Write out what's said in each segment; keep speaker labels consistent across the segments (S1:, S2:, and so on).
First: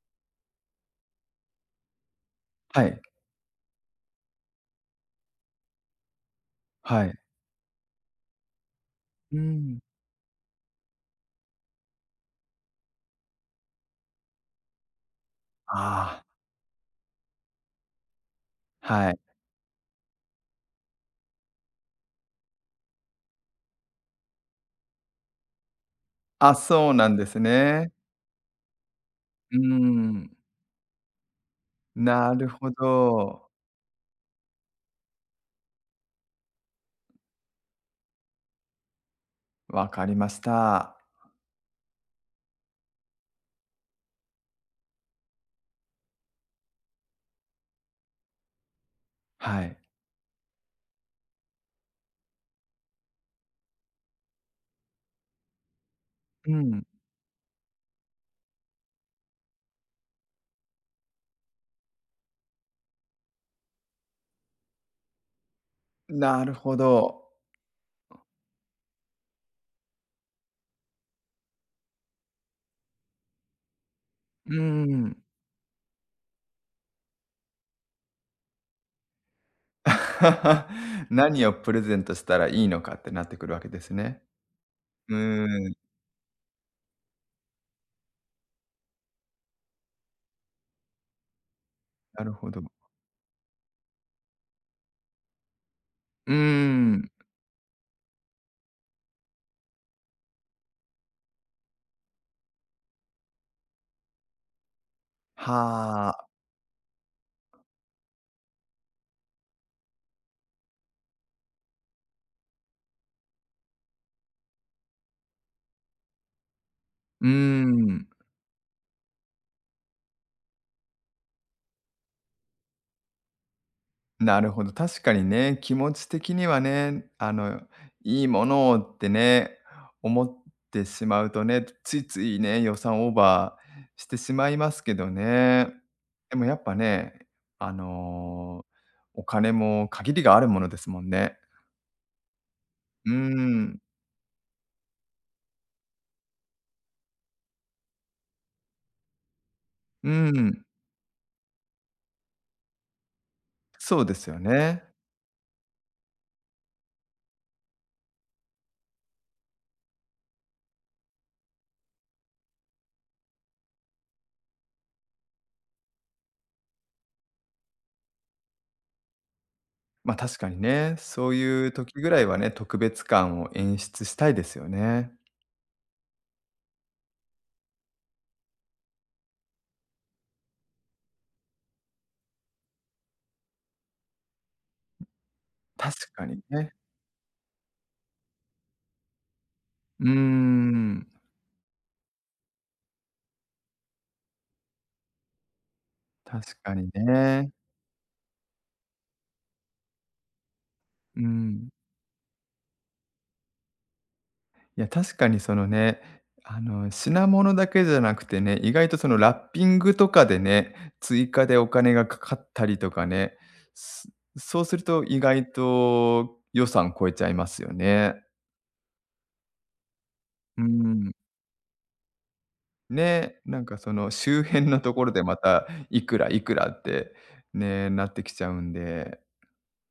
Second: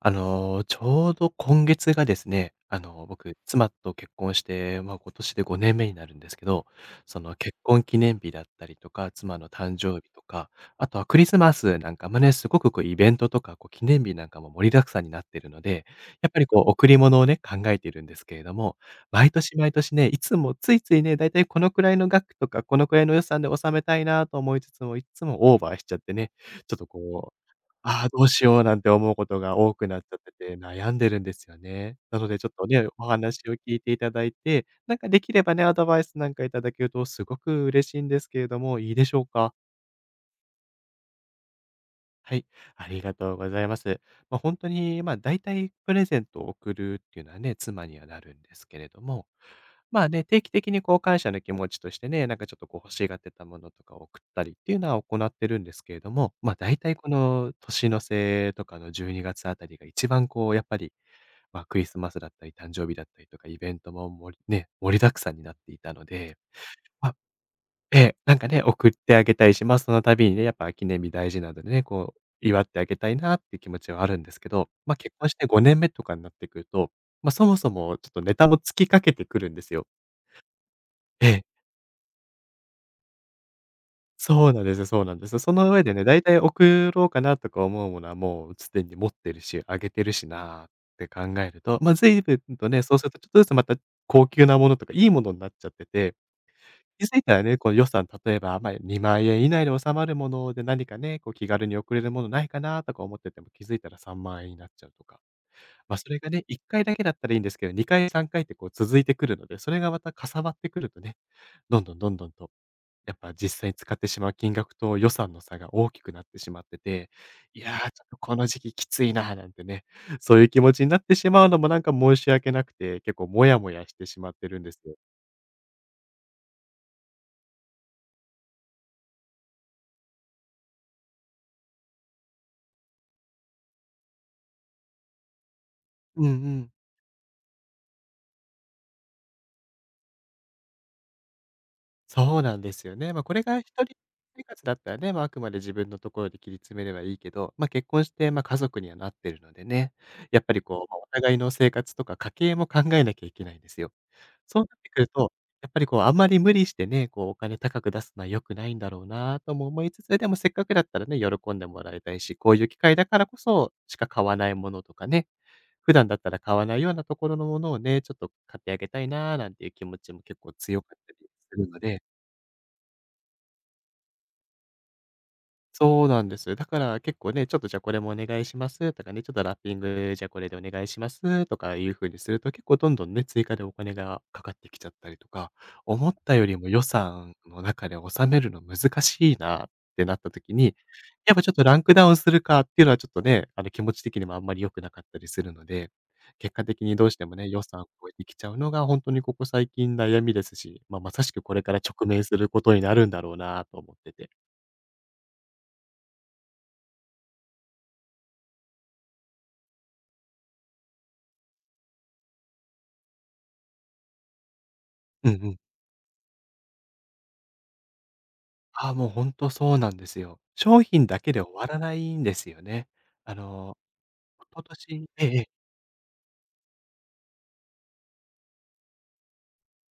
S1: ちょうど今月がですね、
S2: はい、
S1: 僕、妻と結婚して、まあ、今年で5年目になるんですけど、
S2: はい。
S1: その、結婚記念日だったりとか、
S2: うー
S1: 妻の誕
S2: ん。
S1: 生日とか、あとはクリスマスなんかもね、すごくこうイベントとか、こう記念日なんかも盛りだくさんになってるので、
S2: あ
S1: やっぱりこう贈り物をね、考えているんですけれども、
S2: あ、はい。
S1: 毎年毎年ね、いつもついついね、だいたいこのくらいの額とか、このくらいの予算で収めたいなと思いつつも、いつもオーバーしちゃってね、
S2: あ、
S1: ちょっと
S2: そうなんで
S1: こ
S2: す
S1: う
S2: ね。
S1: ああ、どうしようなんて思うこと
S2: う
S1: が
S2: ー
S1: 多くなっちゃって
S2: ん。
S1: て、悩んでるんですよね。なの
S2: な
S1: でち
S2: る
S1: ょっと
S2: ほ
S1: ね、お話
S2: ど。
S1: を聞いていただいて、なんかできればね、アドバイスなんかいただけるとすごく嬉しいんですけれども、いいでしょうか？
S2: わかりました。
S1: はい、ありがとうございます。本当に、まあ、だいたいプレゼントを送るっていうのはね、妻にはなるんですけれども、
S2: はい。
S1: まあね、定期的にこう感謝の気持ちとしてね、なんかちょっとこう欲しがってたものとかを送ったりっていうのは行ってるんですけれども、
S2: う
S1: ま、だい
S2: ん。
S1: たいこの年の瀬とかの12月あたりが一番こうやっぱり、ま、クリスマスだったり誕生日だったりとかイベントも盛りだくさんになっていたので、
S2: なるほ
S1: ま
S2: ど。
S1: ええ、なんかね、送ってあげたいし、ま、その度にね、やっぱ記念日大事なのでね、こう、祝ってあげたいなっていう気持ちはあるんですけ
S2: うー
S1: ど、ま、結
S2: ん。
S1: 婚して5年目とかになってくると、ま、そもそもちょっとネタも尽きかけてくるんですよ。ええ、
S2: 何をプレゼントしたらいいのかってなってくるわけですね。
S1: そうな
S2: う
S1: んですよ。そ
S2: ー
S1: の
S2: ん、
S1: 上でね、だいたい送ろうかなとか思うものはもう既に持ってるし、あげてるしなーって考えると、ま、随
S2: なる
S1: 分
S2: ほど。
S1: とね、そうするとちょっとずつまた高級なものとかいいものになっちゃってて
S2: うー
S1: 気
S2: ん。
S1: づいたらね、こう予算、例えば、まあ、¥2 万以内で収まるもので何かね、こう気軽に送れるものないかなとか思ってても、気づいたら3万になっちゃうとか。まあ、
S2: は
S1: それ
S2: あ。
S1: がね、1回だけだったらいいんですけど、2回、3回ってこう続いてくるので、それがまた重なってくるとね、どんどんどんどんと、やっぱ実際に使ってしまう金額と予算の差が大きくなってしまってて、
S2: うー
S1: いやー、ちょ
S2: ん。
S1: っとこの時期きついなーなんてね、そういう気持ちになってしまうのもなんか申し訳なくて、結構モヤモヤしてしまっ
S2: な
S1: て
S2: る
S1: るん
S2: ほど。
S1: ですよ。
S2: 確かにね、気持ち的にはね、いいものをってね、思ってしまうとね、ついついね、予算オーバーしてしまいますけどね。
S1: うんう
S2: でもやっ
S1: ん。
S2: ぱね、あの、お金も限りがあるものですもんね。
S1: そうなんですよ
S2: うー
S1: ね。まあ、これが一
S2: ん、
S1: 人生活だったらね、まあ、あくまで自分のところで切り詰めればいいけど、まあ、結婚して、まあ、家族にはなってるのでね、
S2: うー
S1: やっぱり
S2: ん、
S1: こう、ま、お互いの生活とか家計も考えなきゃいけないんですよ。
S2: そうですよ
S1: そうなっ
S2: ね。
S1: てくると、やっぱりこうあんまり無理してね、こうお金高く出すのは良くないんだろうなとも思いつつ、でもせっかくだったらね、喜んでもらいたいし、こういう機会だからこそしか買わないものとかね、普段だったら買わないようなところのものをね、ちょっと買ってあげたいななんていう気持ち
S2: ま、
S1: も
S2: 確
S1: 結
S2: か
S1: 構
S2: に
S1: 強か
S2: ね、
S1: ったり
S2: そう
S1: す
S2: い
S1: る
S2: う
S1: の
S2: 時
S1: で
S2: ぐらいはね、特別感を演出したいですよね。
S1: そうなんです。だから結構ね、ちょっとじゃあこれもお願いしますとかね、ちょっとラッピング、じゃあこれでお願いしますとかいう風にすると、結構どんどんね、追加でお金がかかってきちゃったりとか、思
S2: 確
S1: っ
S2: か
S1: た
S2: に
S1: よりも
S2: ね。
S1: 予算の中で収めるの難しいなっ
S2: う
S1: て
S2: ー
S1: なった時に、
S2: ん、
S1: やっぱちょっとランクダウンするかっていうのはちょっとね、あの気持ち的にもあんまり良くなかったりするので、
S2: 確
S1: 結果
S2: か
S1: 的
S2: に
S1: にどうしてもね、
S2: ね。
S1: 予算を超えてきちゃうのが本当にここ最近悩みですし、まあ、ま
S2: う
S1: さしくこれ
S2: ん。
S1: から直面することになるんだろうなと思ってて。
S2: いや、確かにそのね、あの、品物だけじゃなくてね、意外とそのラッピングとかでね、追加でお金がかかったりとかね、すそうすると意
S1: うんう
S2: 外
S1: ん。
S2: と予算超えちゃいますよね。
S1: ああ、もうほんとそうなんですよ。
S2: う
S1: 商品
S2: ん。
S1: だけで終わらないんですよね。あ
S2: ね、なん
S1: の、
S2: かその周
S1: 一昨
S2: 辺のとこ
S1: 年
S2: ろで
S1: ええ
S2: ま
S1: ええ。
S2: たいくらいくらって、ね、なってきちゃうんで、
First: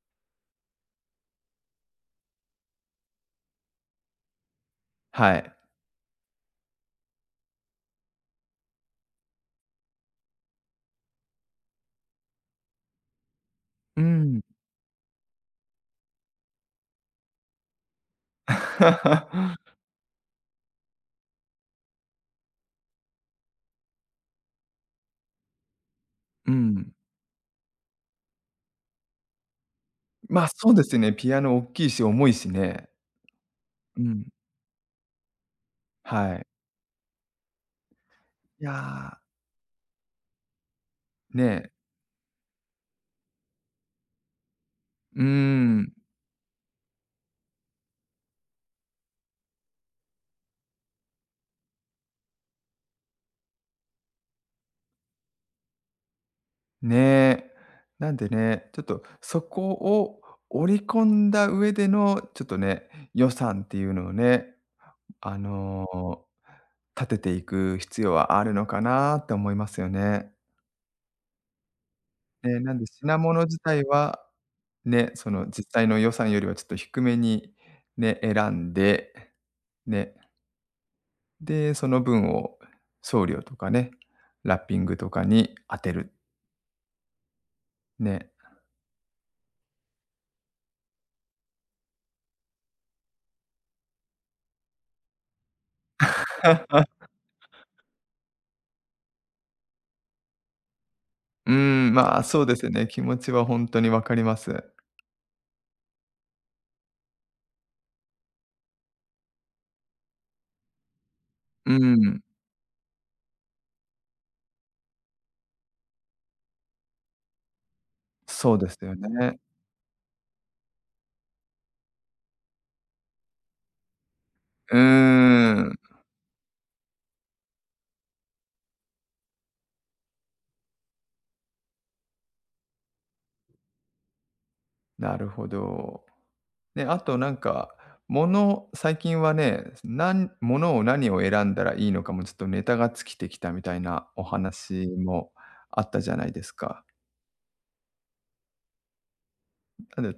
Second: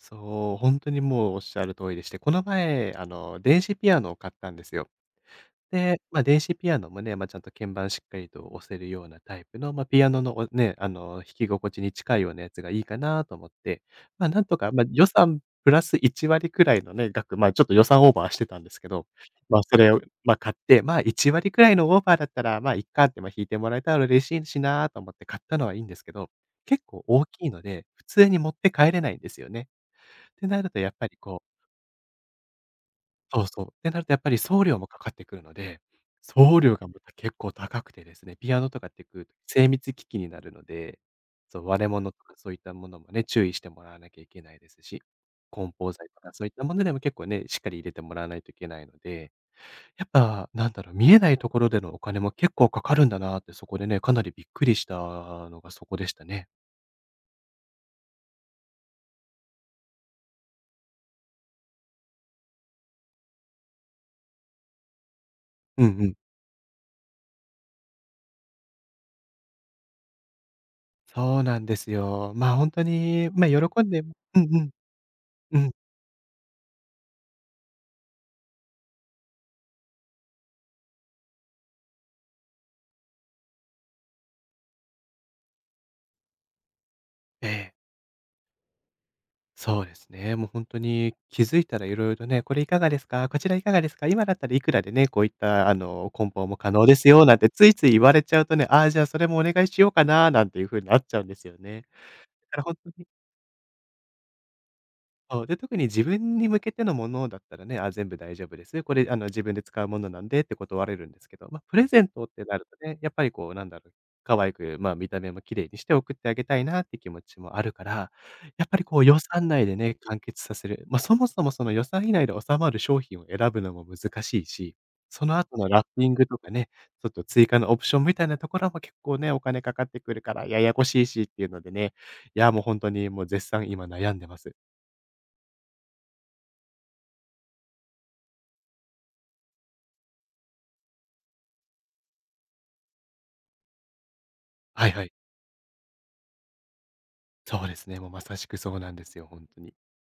S1: そう、本当にもうおっしゃる通りでして、この前、あの、電子ピアノを買ったんですよ。
S2: はい。
S1: で、まあ、電子ピアノもね、まあ、ちゃんと鍵盤しっかりと押せるようなタイプの、まあ、ピアノのおね、あの、弾き心地に近いようなやつがいいかなと思って、
S2: う
S1: まあ、
S2: ん。
S1: なんとか、まあ、予算プラス1割くらいのね、額、まあ、ちょっと予算オーバーしてたんですけど、まあ、そ れを、まあ、買って、まあ、1割くらいのオーバーだったら、まあ、いっかって、まあ、弾いてもらえたら嬉しいしなと思って買ったのはいいんですけど、
S2: う
S1: 結
S2: ん。
S1: 構大きいので、普通に持って帰れないんですよね。っ
S2: ま
S1: て
S2: あ、
S1: な
S2: そ
S1: る
S2: う
S1: と
S2: で
S1: やっ
S2: す
S1: ぱ
S2: ね、
S1: り
S2: ピア
S1: こ
S2: ノ
S1: う
S2: 大きいし重いしね。
S1: そうそう。ってな
S2: う
S1: るとやっ
S2: ん、
S1: ぱり送料もかかってくるので、
S2: はい。
S1: 送料がまた結構高くてですね、ピア
S2: い
S1: ノとかってく
S2: や、
S1: ると精密機器になるので、そう、
S2: ね、
S1: 割れ物とかそういったものもね、注意してもらわなきゃいけないですし、
S2: うー
S1: 梱
S2: ん、
S1: 包材とかそういったものでも結構ね、しっかり入れてもらわないといけないので、やっぱなんだろう、見えないところでのお金も結構かかるんだなってそこでね、かなりびっくりしたのがそこでしたね。
S2: ね。なんでね、ちょっとそこを織り込んだ上での、ちょっとね、予算っていうのをね、あ
S1: うんうん。
S2: の、立てていく必要はあるのかなって思いますよね。
S1: そうなんですよ。まあ、
S2: ね、
S1: 本
S2: なん
S1: 当
S2: で品
S1: に、
S2: 物
S1: ま、
S2: 自
S1: 喜
S2: 体
S1: んでうん
S2: は、
S1: うん。
S2: ね、その
S1: う
S2: 実
S1: ん。
S2: 際の予算よりはちょっと低めにね、選んで、ね、で、その分を送料とかね、ラッピングとかに当てる、
S1: ええ。
S2: ね。
S1: そうですね。もう本当に気づいたら色々とね、これいかがですか？こちらいかがですか？今だったらいくらでね、こういったあの、梱包も可能ですよなんてついつい言われちゃうとね、ああ、じゃあそれもお願いしようかななんていう風になっちゃうんです
S2: うー
S1: よね。
S2: ん、まあ、そう
S1: だ
S2: で
S1: から
S2: すよ
S1: 本
S2: ね。
S1: 当
S2: 気
S1: に
S2: 持ちはほんとに分かります。
S1: そう、で、特に自分に向けてのものだったらね、あ、全部大丈夫です。これあの自分で使うものなんでって断れるんですけど、まあ、
S2: う
S1: プレゼン
S2: ん、
S1: トってなるとね、やっぱりこうなんだろう、可愛く、まあ、見た目も綺麗にして送ってあげたいなって気持ちもあるから、
S2: そう
S1: や
S2: で
S1: っぱ
S2: す
S1: り
S2: よ
S1: こう予
S2: ね。
S1: 算内でね、完結させる。まあ、そもそもその予算以内で収まる商品を選ぶのも難しい
S2: うー
S1: し、その後の
S2: ん、
S1: ラッピングとかね、ちょっと追加のオプションみたいなところも結構ね、お金かかってくるからややこしいしっていうのでね、いやもう本当にもう絶賛今悩んでます。
S2: なるほど。ね、あとなんか、物最近はね、なん物を何を選んだらいいのかもちょっとネタが尽きてきたみたいなお
S1: は
S2: 話
S1: いはい。
S2: もあったじゃないですか。
S1: そうですね、もうまさしくそうなんですよ、本当に。
S2: なんで、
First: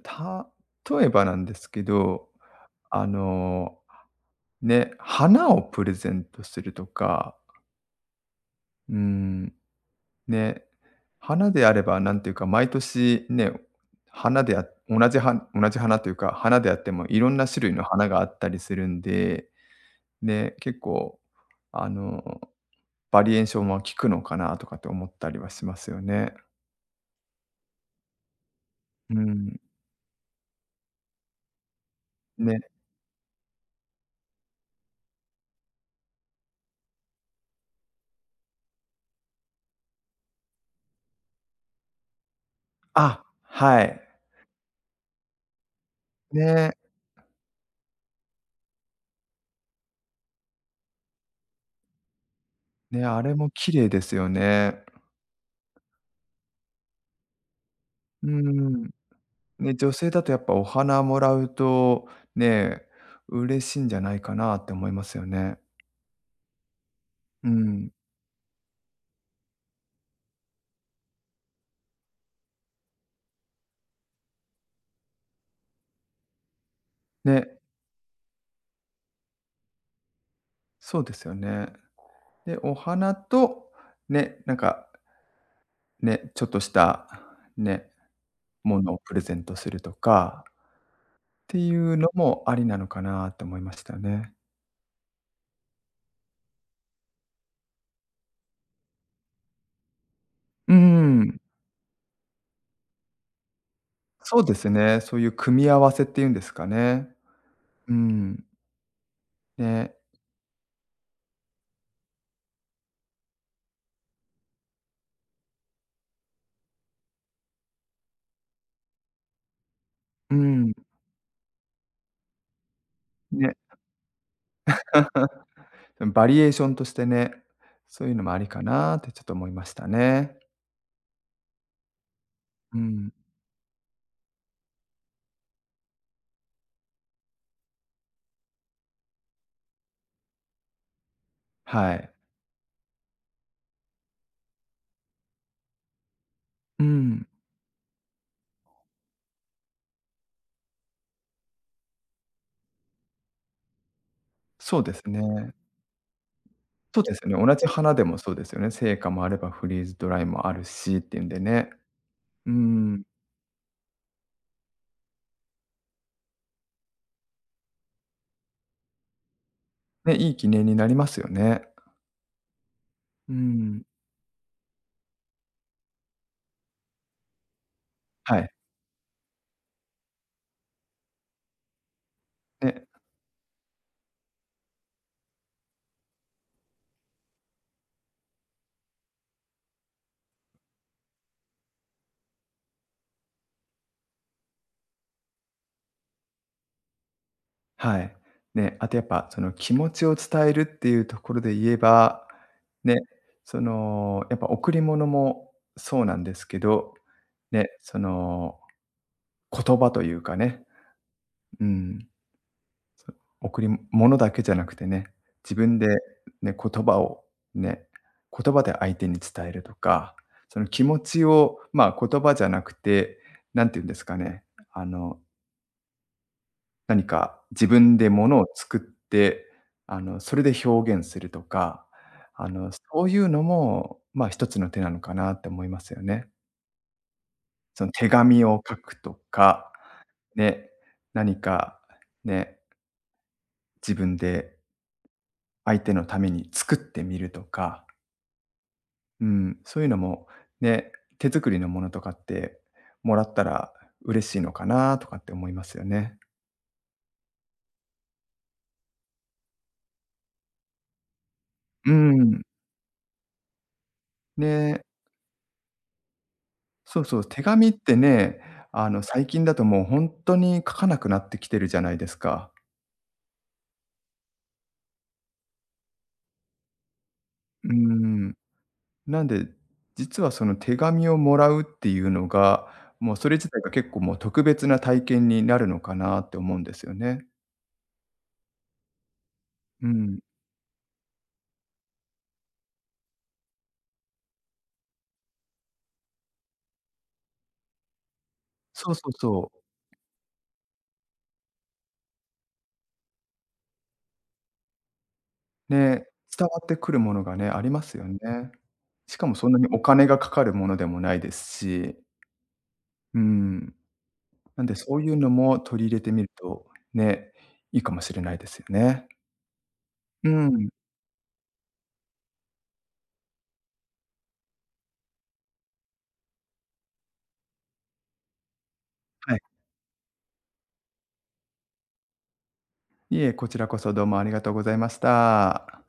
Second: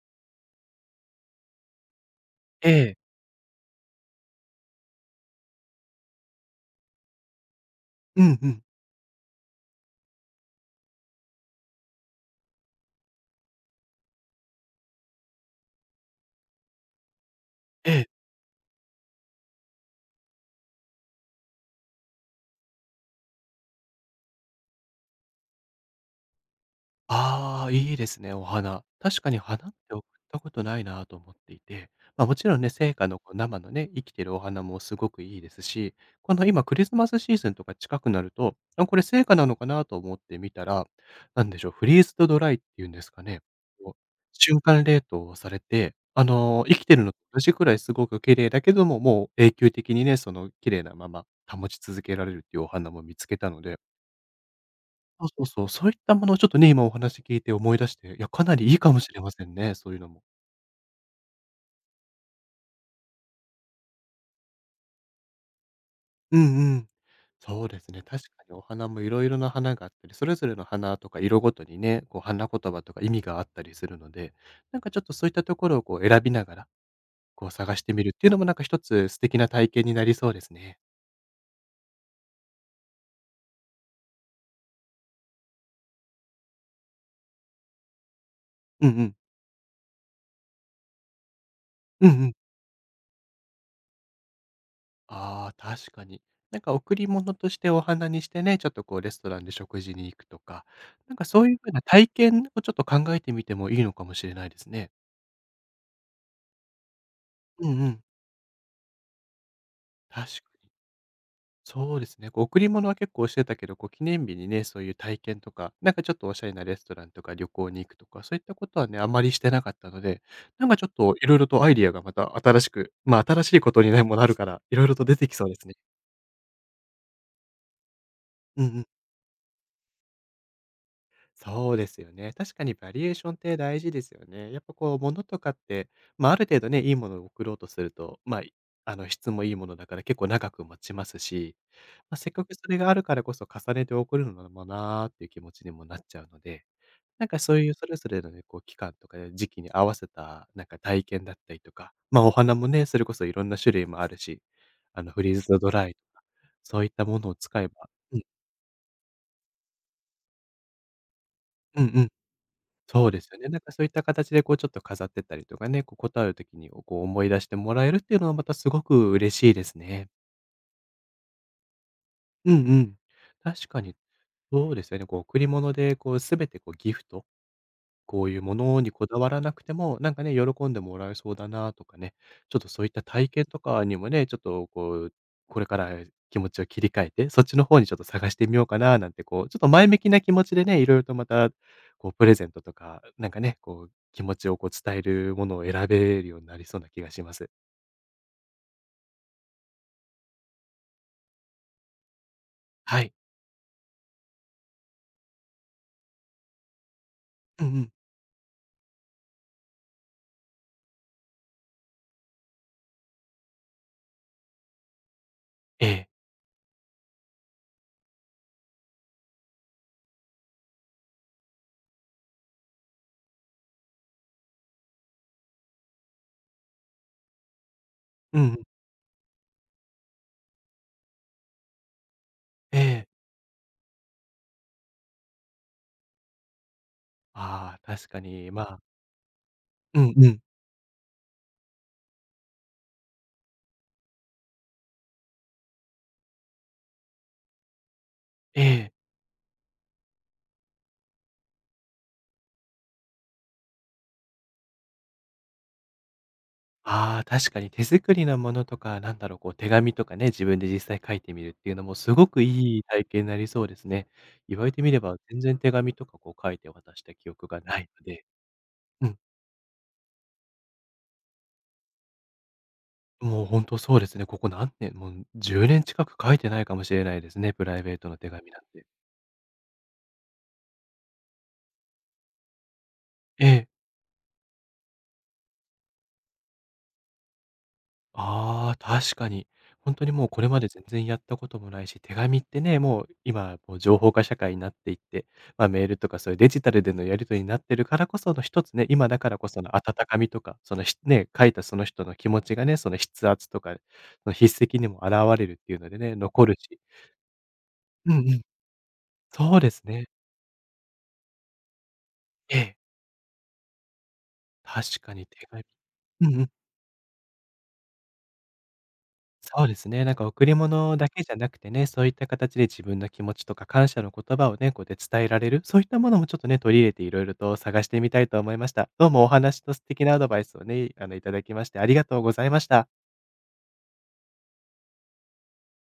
S2: 例えばなんですけど、
S1: ええ。
S2: あの、ね、花をプレゼントするとか、
S1: うんうん。
S2: うーん、ね、花であれば、なんていうか、毎年ね、花であ同じは同じ花というか、花であってもいろんな種類の
S1: ええ。
S2: 花があったりするんで、ね、結構、あの、バリエーションは効くのかなとかって思ったりはしますよね。
S1: ああ、いいですね、お花。
S2: う
S1: 確かに
S2: ん、
S1: 花って送ったことないなと思っていて、まあ、もちろ
S2: ね。
S1: んね、生花のこう生のね、生きてるお花もすごくいいですし、この今クリスマスシーズンとか近くなると、あ、これ生花なのかなと思ってみたら、なんでしょう、フリーズドドライっていうんですか
S2: あ、
S1: ね、
S2: は
S1: こう、
S2: い。
S1: 瞬間冷凍をされて、
S2: ね、
S1: 生きてるのと同じくらいすごく綺麗だけども、もう永久的にね、その綺麗なまま保ち続けられるっていうお花も
S2: ね、
S1: 見
S2: あ
S1: つ
S2: れ
S1: け
S2: も
S1: たの
S2: 綺
S1: で、
S2: 麗ですよね。
S1: そうそうそう、そういったものをちょっとね、今お話聞いて思い出して、い
S2: う
S1: や、
S2: ー
S1: かなりいい
S2: ん。
S1: かもしれませんね、
S2: ね、
S1: そ
S2: 女
S1: ういうの
S2: 性
S1: も。
S2: だとやっぱお花もらうと、ね、嬉しいんじゃないかなって思いますよね。
S1: うんうん。
S2: う
S1: そうで
S2: ん。
S1: すね、確かにお花もいろいろな花があったり、それぞれの花とか色ごとにね、こう花言葉とか意味があったりするので、なんかちょっとそういったところをこう選びながら、
S2: ね。
S1: こう探してみるっていうのもなんか一つ素敵な体験になりそうですね。
S2: そうですよね。で、お花と、ね、なんか、ね、ちょっとした、ね、も
S1: うんう
S2: のをプ
S1: ん。
S2: レゼントするとかっていう
S1: う
S2: の
S1: んうん。
S2: もありなのかなと思いましたね。
S1: ああ、確かに。なんか贈り物としてお花にしてね、ちょっとこうレストランで食事に行くとか、
S2: う
S1: なんか
S2: ん、
S1: そういう風な体験をちょっと考えてみてもいいのかもしれ
S2: そう
S1: ない
S2: で
S1: です
S2: す
S1: ね。
S2: ね。そういう組み合わせっていうんですかね。
S1: うんう
S2: う
S1: ん。
S2: ん。ね、
S1: 確かに。そうですね。こう贈り物は結構してたけど、こう記念日にね、そういう体験とか、なんかちょっとおしゃれなレストランとか旅行に行くとか、そういったことはね、あまりしてなかったので、
S2: う
S1: なん
S2: ん、
S1: かちょっと色々とアイディアがまた新しく、まあ新し
S2: ね。
S1: いことにね、もなるから、色々と出てきそうですね。
S2: バリエーションとしてね、そういうのもありか
S1: うんうん。
S2: なってちょっと思いましたね。
S1: そうですよね。確かに
S2: う
S1: バリエ
S2: ん、
S1: ーションって大事ですよね。やっぱこう、物とかって、まあ、ある程度ね、いいものを送ろうとすると、まあ、質もいいものだから結構長く持ちますし、
S2: はい。
S1: まあ、せっかくそれがあるからこそ重ねて送るのもなーっていう気持ちにもなっちゃうので、
S2: う
S1: な
S2: ん、
S1: んかそういうそれぞれのね、こう、期間とか時期に合わせた、なんか体験だったりとか、まあ、お花もね、それこそいろんな種類もあるし、
S2: そうです
S1: フリー
S2: ね。
S1: ズドライとか、そういっ
S2: そう
S1: た
S2: で
S1: も
S2: す
S1: のを
S2: よね。同
S1: 使
S2: じ
S1: えば、
S2: 花で
S1: う
S2: も
S1: ん、
S2: そうですよね。生花もあればフリーズドライもあるしっていうんでね。
S1: うんうん、
S2: うーん。
S1: そうですよね。なんかそういった形でこうちょっと飾ってったりとかね、こう事あるときにこう思い出してもらえるっていうのはまたすごく嬉しいですね。
S2: ね、いい記念になりますよね。
S1: うんうん。
S2: うー
S1: 確
S2: ん。
S1: かにそうですよね。こう贈り物でこうすべてこうギフトこうい
S2: は
S1: う
S2: い。
S1: ものにこだわらなくても、なんかね、喜んでもらえそうだなとかね、ちょっと
S2: ね、
S1: そういった体験とかにもね、ちょっとこう、これから気持ちを切り替えて、そっちの方にちょっと探してみようかななんて、こう、ちょっと前向きな気持ちでね、いろいろとまた、こう、プレゼントとか、なんかね、こう、気持ちをこう伝えるものを選べるようになりそうな気がします。
S2: はい。ね、あとやっぱその気持ちを伝えるっていうところで言えば、ね、
S1: はい。
S2: その、やっぱ贈り物もそうなんですけど、
S1: う
S2: ね、
S1: んうん。
S2: その言葉というかね、うん。贈り物だけじゃなくてね、自分
S1: え
S2: で
S1: え。
S2: ね、ね、言葉で相手に伝えるとか、その気持ちを、まあ、言葉じゃなくて、何て言うんですかね、あの、何か自分で物
S1: うん
S2: を
S1: うん。
S2: 作って、あの、それで表現するとか、あの、
S1: え
S2: そ
S1: え。
S2: ういうのも、まあ、一つの手なのかなって思いますよね。
S1: ああ、
S2: その
S1: 確
S2: 手
S1: か
S2: 紙
S1: に、
S2: を
S1: ま
S2: 書
S1: あ、
S2: くとか、
S1: うんうん。
S2: ね、何かね、自分で相手のために作ってみるとか、
S1: ええ。
S2: うん、そういうのもね、手作りのものとかってもらったら嬉しいのかなとかって思いますよね。
S1: ああ、確かに手作りのものとか、なんだろう、こう手紙とかね、自分で実際書いてみるっていうの
S2: う
S1: もすご
S2: ん。
S1: くいい体験になりそうですね。言われて
S2: ね、
S1: みれば、全然手紙とかこう書いて渡
S2: そ
S1: し
S2: う
S1: た
S2: そう、
S1: 記
S2: 手
S1: 憶が
S2: 紙っ
S1: ない
S2: て
S1: ので、
S2: ね、あの、
S1: うん、
S2: 最近だともう本当に書かなくなってきてるじゃないですか。
S1: もう本当そうですね。ここ何年、もう10年近く書いてないかもしれないですね、プ
S2: うー
S1: ライベートの手
S2: ん。
S1: 紙なんて。
S2: なんで、実はその手紙をもらうっていうのが、もうそれ
S1: え
S2: 自体
S1: え、
S2: が結構もう特別な体験になるのかなって思うんですよね。
S1: ああ、確かに。
S2: う
S1: 本当に
S2: ん。
S1: もうこれまで全然やったこともないし、手紙ってね、もう今もう情報化社会になっていって、まあ、メールとかそういうデジタルでのやり取りになってるからこその一つね、
S2: そうそ
S1: 今
S2: う
S1: だからこ
S2: そ
S1: そ
S2: う。
S1: の温かみとか、そのしね、書いたその人の気持ちがね、その筆圧とか、その筆跡にも現れるっていうので
S2: ね、
S1: ね、残
S2: 伝
S1: る
S2: わって
S1: し。
S2: くるものがね、ありますよ
S1: う
S2: ね。
S1: んうん。
S2: しかもそん
S1: そ
S2: な
S1: う
S2: に
S1: で
S2: お
S1: すね。
S2: 金がかかるものでもないですし、
S1: ええ、
S2: うん。なんでそ
S1: 確
S2: うい
S1: か
S2: う
S1: に
S2: の
S1: 手
S2: も
S1: 紙。
S2: 取り入れてみ
S1: う
S2: る
S1: んうん。
S2: と、ね、いいかもしれないですよね。
S1: そうですね。なんか
S2: う
S1: 贈り
S2: ん、
S1: 物だけじゃなくてね、そういった形で自分の気持ちとか感謝の言葉をね、こうやって伝えられる、そういったものもちょっとね、取り入れていろいろと探してみたいと思いました。どうもお
S2: はい。
S1: 話と素敵なアドバイスをね、いただきましてありがとうございました。
S2: いえ、こちらこそどうもありがとうございました。